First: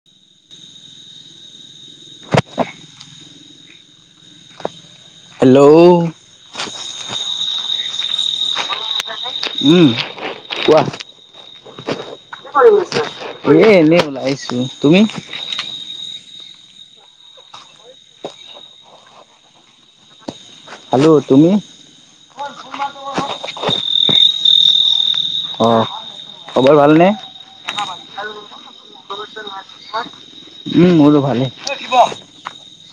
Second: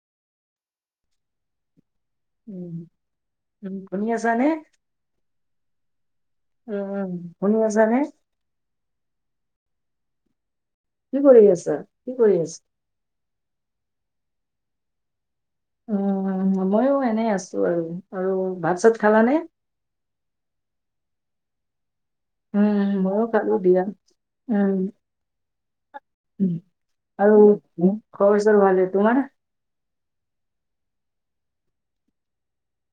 [inaudible] উম, উম, শুনি আছা নে? হেল্ল' উম, শুনি আছানে? উম, কোৱা? কি কৰি আছা? কি কৰি আছা? এ এনেই ওলাই‌ আহিছো, তুমি? উম, ময়ো এনেই আছো আৰু, আৰু ভাত-চাত খালানে? খালো‌, তুমি? উম, ময়ো খালো দিয়া, উম। অ খবৰ ভালনে আৰু খবৰ-চবৰ ভালে, তোমাৰ? উম, মোৰো ভালেই।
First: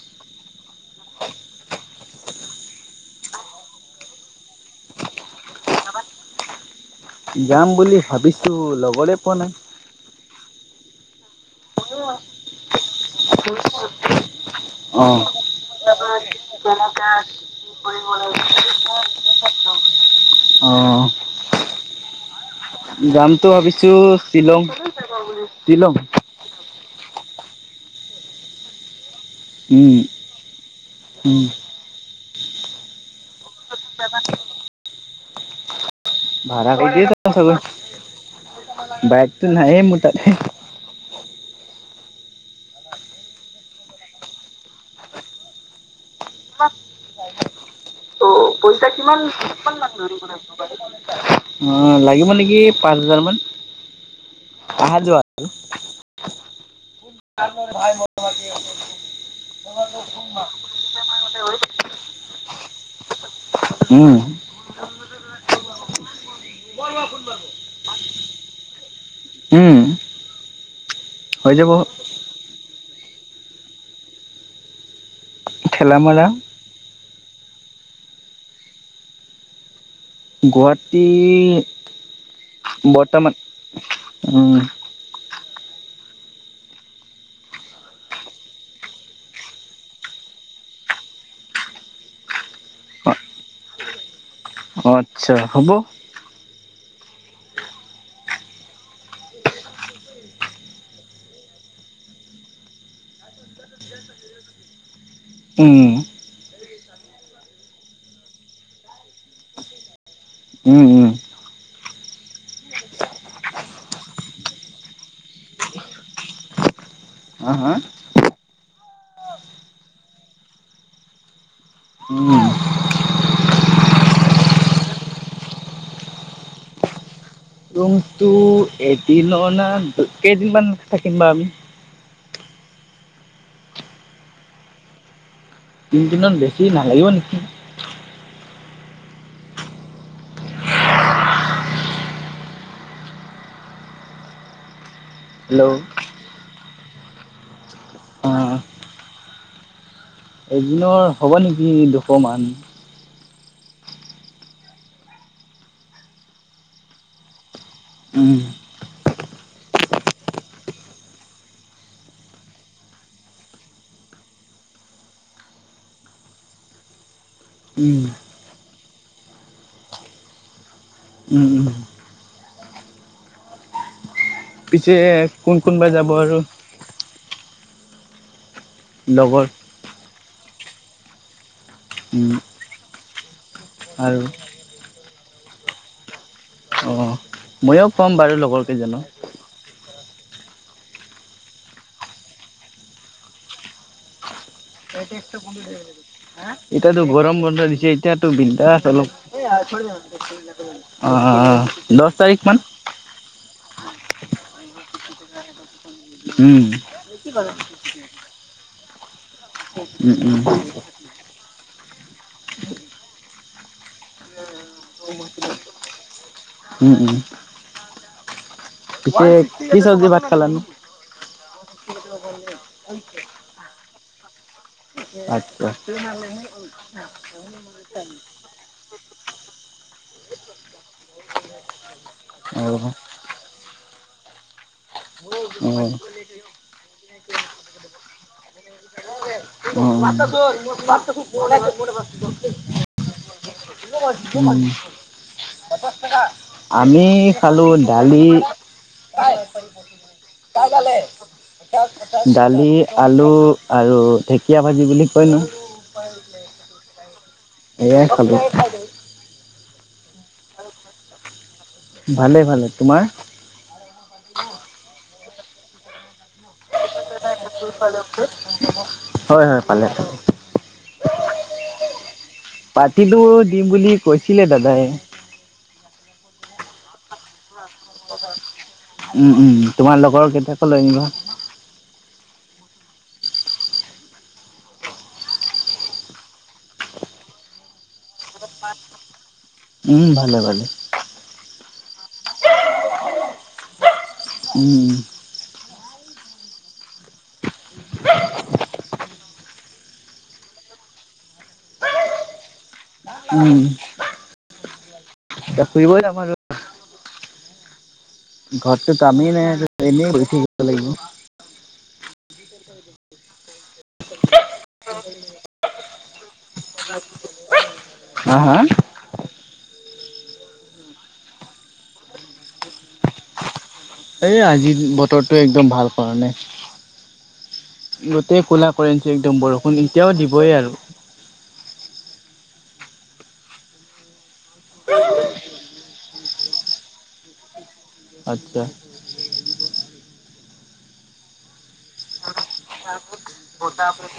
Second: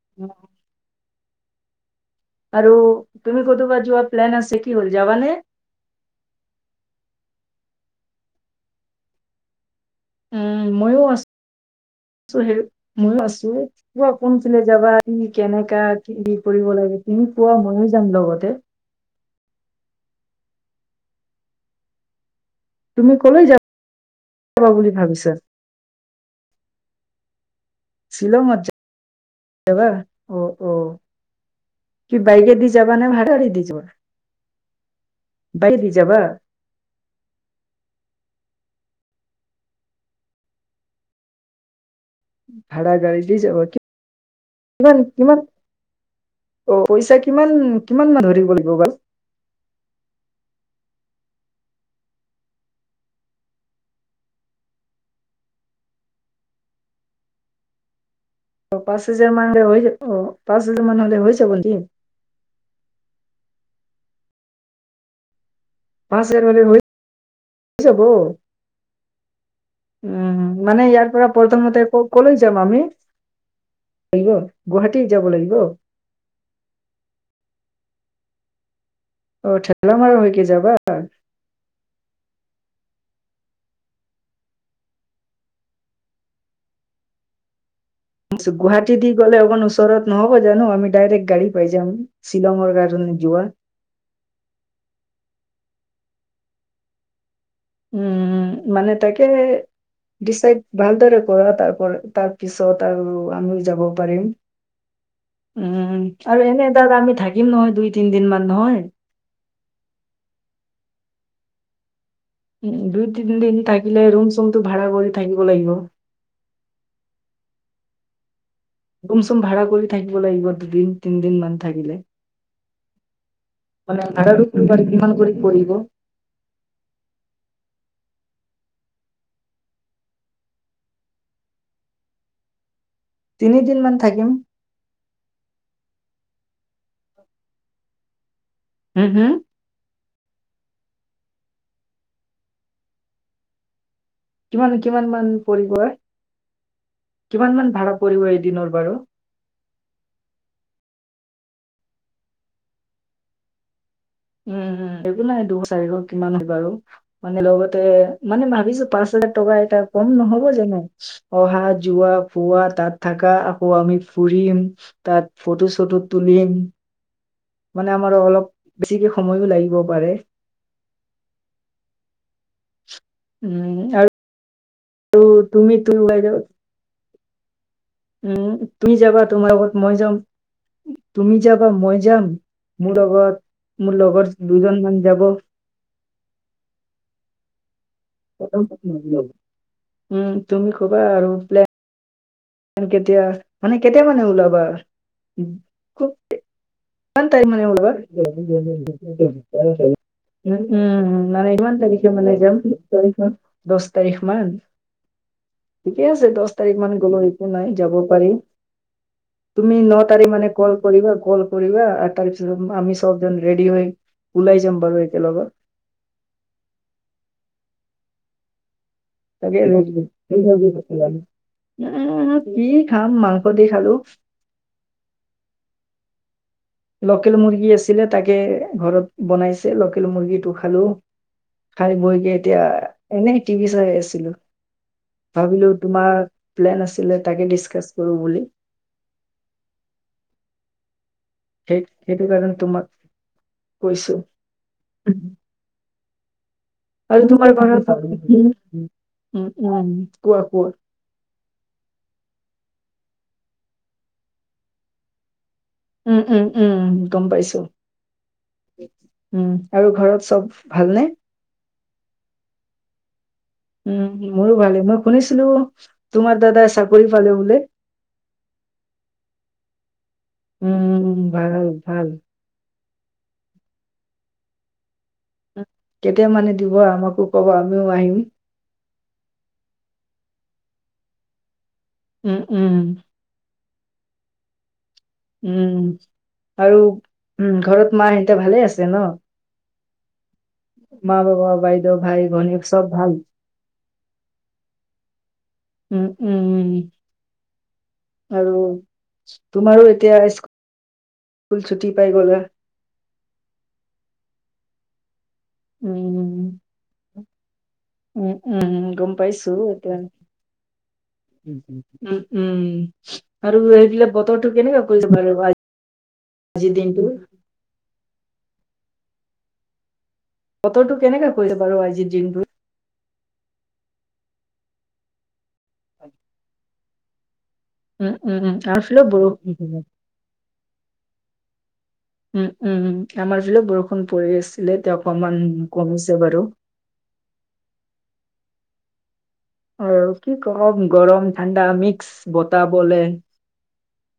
[unintelligible] আৰু তুমি ক'তোবা যোৱা প্লেন আছে কি হ'ল যাবানে? যাম বুলি ভাবিছো লগৰে পোৱা নাই। উম, ময়ো আছোঁ সেই ময়ো আছোঁ। কোৱা কোনফালে যাবা অ তুমি কেনেকা কি কৰিব লাগে তুমি কোৱা ময়ো যাম লগতে। অ'। তুমি কলৈ যামতো ভাবিছো শ্বিলং যাবা বুলি ভাবিছা? শ্বিলং। শ্বিলংত যাবা উম অ' অ'। উম কি বাইকে দি যাবা নে ভাড়া গাড়ীৰে দি যাবা? বাইকে দি যাবা। ভাড়া কৰি দিয়ে যাম চাগৈ, বাইকটো নাইয়ে মোৰ তাত। ভাড়া গাড়ী দি যাবা কিমান কিমান অ', পইচা কিমান কিমান মান ধৰি পইচা কিমান অ', লাগিব নেকি পাঁচ হাজাৰ মান। আহা যোৱা আৰু [unintelligible] অ', পাঁচ হাজাৰ মান হ'লে হৈ যাব অ' পাঁচ হাজাৰ মান হ'লে হৈ যাব নেকি? উম। পাঁচ হাজাৰ মান হ'লে হৈ যাব? উম, উম মানে ইয়াৰ পৰা হৈ যাব প্ৰথমতে ক'লৈ যাম আমি? গুৱাহাটী যাব লাগিব? [inaudible] অ', [unintelligible] গুৱাহাটী বৰ্তমান উম। গুৱাহাটী দি গ'লে অকণ ওচৰত নহ'ব জানো আমি ডাইৰেক্ট গাড়ী পাই যাম। শ্বিলংৰ অ কাৰণে যোৱা। অ', আচ্ছা হ'ব। উম, মানে তাকে ডিচাইড ভালদৰে কৰা তাৰপ তাৰ পিছত আৰু আমি যাব পাৰিম। উম, আৰু এনে তাত আমি থাকিম নহয় দুই তিন দিন মান নহয়। উম, উম। উম, দুই তিনিদিন থাকিলে ৰুম চুমটো ভাড়া কৰি থাকিব লাগিব। হা হা? ৰুম চুম ভাড়া কৰি থাকিব লাগিব দুদিন তিনদিন মান থাকিলে। উম। মানে ভাড়া [unintelligible] ৰুমটো [unintelligible] কেইদিনমান থাকিম বা আমি। তিনিদিন মান থাকিম। তিনিদিনত বেছি নালাগিব নেকি? হম, হম? কিমান কিমান মান হেল্ল' পৰিব এ কিমান মান ভাড়া অ পৰিব এদিনৰ বাৰু? এদিনৰ হ'ব নেকি দুশ মান। উম, উম, একো নাই দুশ চাৰিশ কিমান হয় বাৰু। মানে লগতে উম মান ভাবিছো পাঁচ হাজাৰ টকা এটা কম নহ'ব জানো? অহা যোৱা ফুৰা খোৱা তাত থাকা আকৌ আমি ফুৰিম। তাত ফটো চটো তুলিম। মানে উম আমাৰ অলপ বেছিকে সময়ো লাগিব পাৰে। উম, উম। উম, আৰু পিছে কোন তুমি কোন বা তুমি যাব ওলাই আৰু? যাবা উম, তুমি যাবা লগৰ তোমাৰ আগত মই যাম তুমি যাবা মই উম যাম। মোৰ লগত, মোৰ আৰু লগৰ দুজন মান যাব। অহ। ময়ো ক'ম বাৰ। উম তুমি খুবা আৰু পোলে মান কেতিয়া মানে কেতিয়া মানে ওলাবা। খু এতিয়াতো কিমান গৰম টাইম বন্ধ মানে দিছে ওলাবা। এতিয়াতো বিন্দাছ অলপ উ উম অ মানে ইমান দহ তাৰিখে মানে তাৰিখ যাম। মান তাৰিখ মান দছ তাৰিখ মান ঠিকে আছে দছ উম তাৰিখ মান গ'লো। আ যাব পাৰিম তুমি ন উম তাৰিখ উম মানে কল কৰিবা কল কৰিবা আৰ তাৰপিছত আমি সব জন ৰেড্ডী হৈ ওলাই যাম বাৰু একে লগত। উম উম। পিছে তাকে এ কি চব্জি ভাত খালানো? কি খাম মাংস দি খালো। আঠটা। লকেল মুৰ্গী আছিলে তাকে ঘৰত বনাইছে লকেল মুৰ্গীটো খালো খাই বৈকে এতিয়া অ', এনেই টিভি চাই আছিলো ভাবিলো অ', অ'। উম, তোমাৰ প্লেন আছিলে তাকে ডিচকাছ কৰোঁ বুলি। অ অ। সেই সেইটো কাৰণে তোমাক কৈছো উম। আমি আৰু তোমাৰ খালো ঘৰত দালি উম উম উম কোৱা কোৱা। দালি আলু আৰু ঢেকীয়া ভাজি বুলি কয় নহয়। উম উম উম গম পাইছো এয়াই খালো। উম, আৰু ঘৰত চব ভালনে? ভালে ভালে তোমাৰ? উম মোৰো ভালে মই শুনিছিলো তোমাৰ দাদাই চাকৰি পালে বোলে। হয় হয় পালে। উম, ভাল ভাল। পাৰ্টিটো দিম বুলি কৈছিলে দাদাই। কেতিয়া মানে দিব আমাকো কব আমিও আহিম উম উম তোমাৰ লগৰ কেইটাকো লৈ আনিবা। উম উম। উম আৰু উ ঘৰত মা এহতে ভালে আছে ন? উম ভালে ভালে ম বাবা বাইদেউ ভাই- ভণীক চব ভাল উম উ উ আৰু তোমাৰো এতিয়া ইচ স্কুল ছুটি পাই গলা উম [unintelligible] আৰু উম উম উম ঘৰততো গম কামেই নাই পাইছো আৰু এতিয়া এনেই বহি থাকিব লাগিব। উম উম আৰু এইবিলাক বতৰটো কেনেকুৱা কৰিছে [unintelligible] আজিৰ দিনটো? হা হা বতৰটো কেনেকুৱা কৰিলে বাৰু আজি দিনটো? এই আজিৰ বতৰটো একদম ভাল কৰা নাই। উম, উম, গোটেই উম, ক'লা আমাৰ ফালেও কৰিছে একদম বৰষুণ, এতিয়াও দিবই আৰু। উম, উম। আমাৰ জোৰে বৰষুণ পৰি আছিলে, এতিয়া অকমান কমিছে বাৰু। আচ্ছা। অঁ, কি কম গৰম, ঠাণ্ডা মিক্স বতাহ বলে। বতাহ বলে।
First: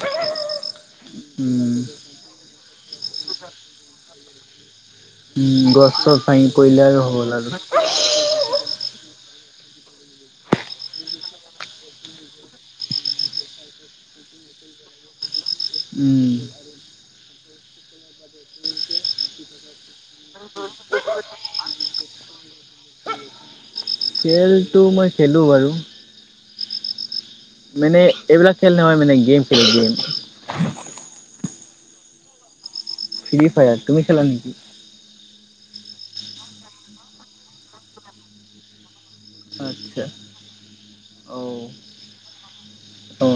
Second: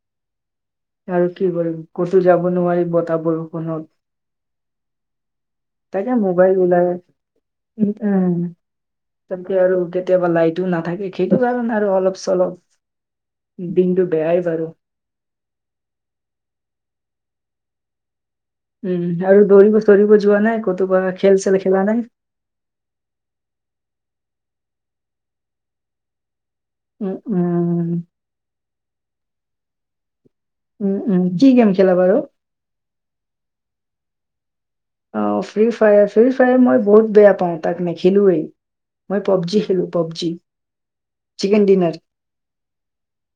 [unintelligible] আৰু কি কৰিম? ক'তো যাব নোৱাৰি বতাহ বৰষুণত! উম, গছ তাকে -চছ ভাঙি মোবাইল পৰিলে ওলাই আৰু হ'ল আৰু। উম, আহ। তাকে আৰু কেতিয়াবা লাইটো নাথাকে। সেইটো কাৰণে আৰু অলপ- চলপ- দিনটো বেয়াই বাৰু। উম। উম আৰু দৌৰিব -চৌৰিব যোৱা নাই? ক'তো বল খেল- চেল খেলা নাই? খেলটো মই খেলো বাৰু। উম, উম। মানে এইবিলাক খেল নহয় মানে গেম খেলো গেম। উম, উম। কি গেম খেলা বাৰু? ফ্ৰী ফায়াৰ, তুমি খেলা নেকি? অঁ, ফ্ৰী ফায়াৰ। ফ্ৰী ফায়াৰ মই বহুত বেয়া পাওঁ, তাক নেখেলোৱেই। মই পবজি খেলো, আচ্ছা পবজি অ চিকেন ডিনাৰ। অ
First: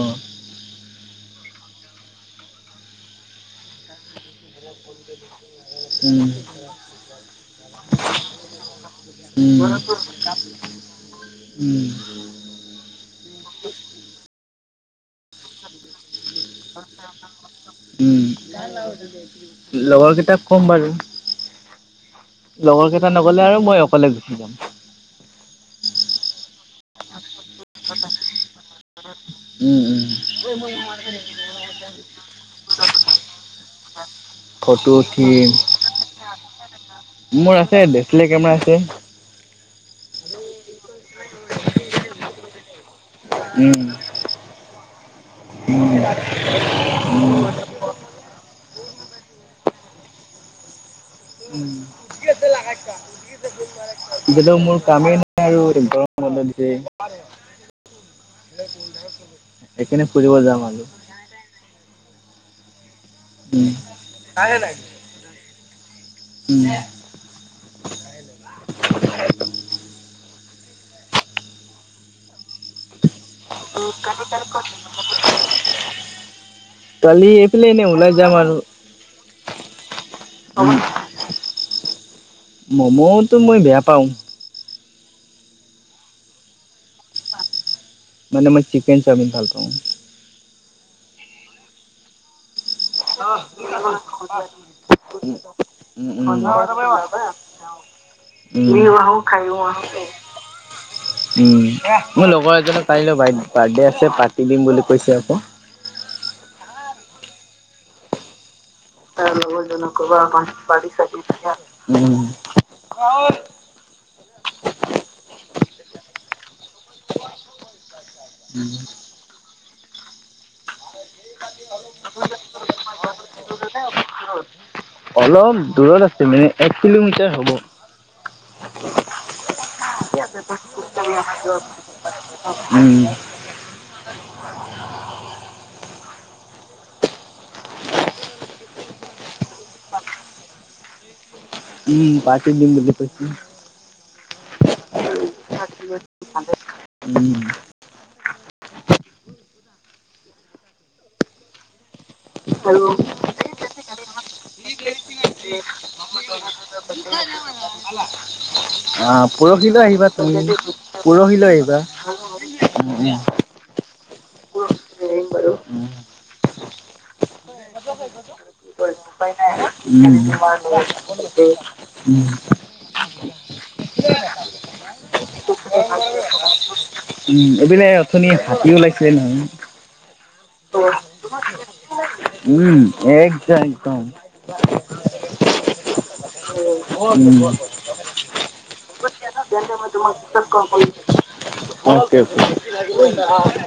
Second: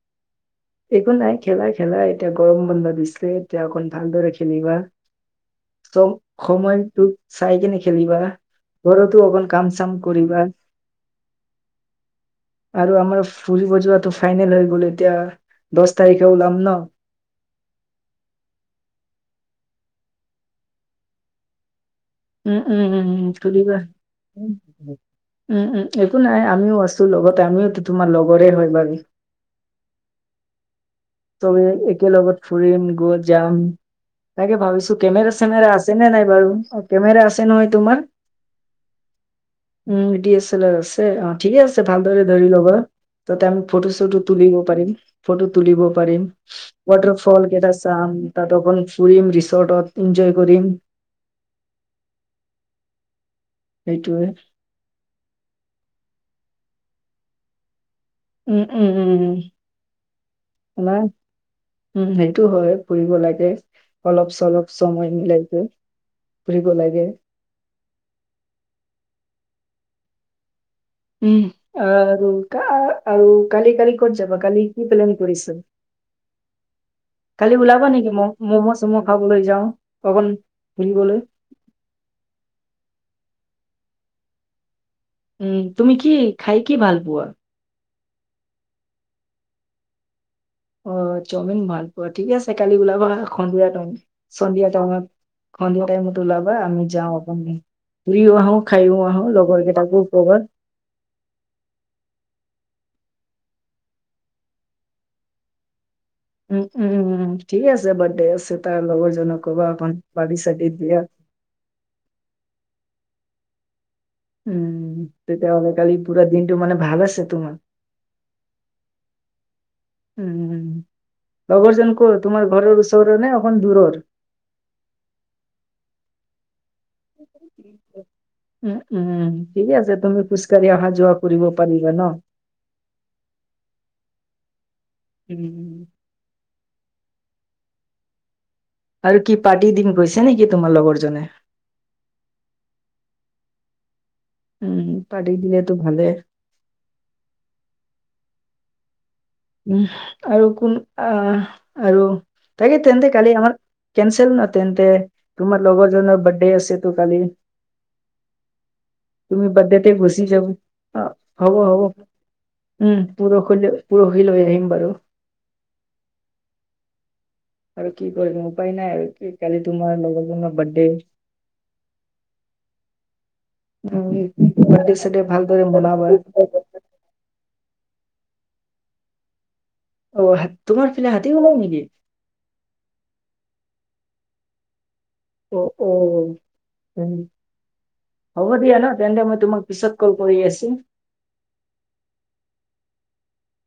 একো নাই খেলা খেলা, এতিয়া গৰম বন্ধ দিছে এতিয়া অকণ ভালদৰে খেলিবা। ত' উম সময়টোক চাই কিনে খেলিবা, ঘৰতো অকণ উম কাম -চাম কৰিবা। [unintelligible] উম। আৰু আমাৰ ফুৰিব যোৱাটো ফাইনেল হৈ গ'ল। এতিয়া- দহ তাৰিখে ওলাম ন? উম। লগৰ কেইটাক কম বাৰু, উম উম লগৰ উম কেইটা উম নগ'লে আৰু ফুৰিবা মই অকলে গুচি যাম। উম, উম। একো নাই আমিও আছো লগতে, আমিওটো তোমাৰ লগৰে হয় বাৰু। উম, উম। [unintelligible] তুমি একেলগত লগত ফুৰিম গৈ যাম। উ তাকে [unintelligible] ফটো ভাবিছো কেমেৰা উঠিম। চেমেৰা আছে নে নাই বাৰু অ কেমেৰা মোৰ নহয় আছে তোমাৰ ডিএচলাৰ কেমেৰা আছে। হয়। উম, ডিএছলাৰ আছে। অঁ, ঠিকে আছে ভালদৰে ধৰি ল'বা। তাতে আমি উম ফটো- চটো- তুলিব পাৰিম, ফটো তুলিব- পাৰিম। ৱাটাৰ ফল কেইটা চাম, তাত অকণ ফুৰিম ৰিচৰ্টত এনজয় কৰিম। [unintelligible] সেইটোৱে ধৰি ল মোৰ কামেই নাই আৰু গৰম বন্ধ দিছে। উম, উম, উম, উম, সেইকাৰণে ফুৰিব যাম আৰু। আমাৰ উম, সেইটো হয় ফুৰিব লাগে। উম তাকে অলপ -চলপ সময় মিলাই গৈ ফুৰিব উম লাগে। উম, আৰু- আৰু- কালি কালি ক'ত যাবা কালি কি প্লেন কৰিছ? কালি এইফালে এনে ওলাবা নেকি ওলাই ম যাম আৰু ম'ম' চম' খাবলৈ যাওঁ অকণ ফুৰিবলৈ? মম'তো মই বেয়া পাওঁ। উম, তুমি কি খাই কি ভাল পোৱা? মানে মই চিকেন চামিন ভাল পাওঁ। অ', চাওমিন ভাল অ', ঠিক আছে কালি ওলাবা সন্ধিয়া টাইম সন্ধিয়া টাইমত সন্ধিয়া টাইমত। উম ত' উম ওলাবা আমি যাওঁ আপ ফুৰিও আহো খাইও আহো লগৰ কেইটাকো ক'বা। উম, মোৰ লগৰ এজনৰ কাইলৈ ব বাৰ্থডে আছে পাৰ্টি দিম বুলি কৈছে আকৌ। উম, উম, উম ঠিকে আছে বাৰ্থডে আছে তাৰ লগৰজনক ক'বা আ'ক পাৰ্টি চাৰ্টি দিয়া। উম। উম, তেতিয়াহ'লে কালি পুৰা দিনটো মানে ভাল আছে তোমাৰ। উম [unintelligible] উম, লগৰজন ক'ৰ তোমাৰ ঘৰৰ ওচৰ নে অকন দূৰৰ? অলপ দূৰত আছে মানে এক কিলোমিটাৰ হ'ব। উম, উম ঠিকে আছে, তুমি খোজকাঢ়ি অহা যোৱা কৰিব পাৰিবা ন? উম। উম। [unintelligible] আৰু কি পাৰ্টি দিম কৈছে নেকি তোমাৰ লগৰজনে? উম, পাৰ্টি দিম বুলি কৈছে। উম, পাৰ্টি দিলেতো ভালেই। উম। উ আৰু কোন আহ আৰু তাকে তেন্তে কালি আমাৰ কেনচেল ন তেন্তে, তোমাৰ লগৰজনৰ বাৰ্থডে আছে কালি? অ', তুমি পৰহিলৈ বাৰ্থডেতে আহিবা গুচি তুমি যাব অ হ'ব পৰহিলৈ হ'ব আহিবা। উম, পৰহি পৰহিলৈ আহিম বাৰু। উম। আৰু কি কৰিবা উপায় নাই আৰু। কি কালি তোমাৰ উম, লগৰজনৰ বাৰ্থডে উম। উম, বাৰ্থডে চাৰ্থডে ভালদৰে মনাবা। উম, এইপিনে অথনি হাতী ওলাইছিলে নহয়। অ', তোমাৰ পিনে হাতী ওলাই নেকি? উম, এক জাক একদম। অ', অ' উম। হ'ব দিয়া ন, তেন্তে মই তোমাক পিছত ক'ল কৰি আছো অ'কে, অ'কে।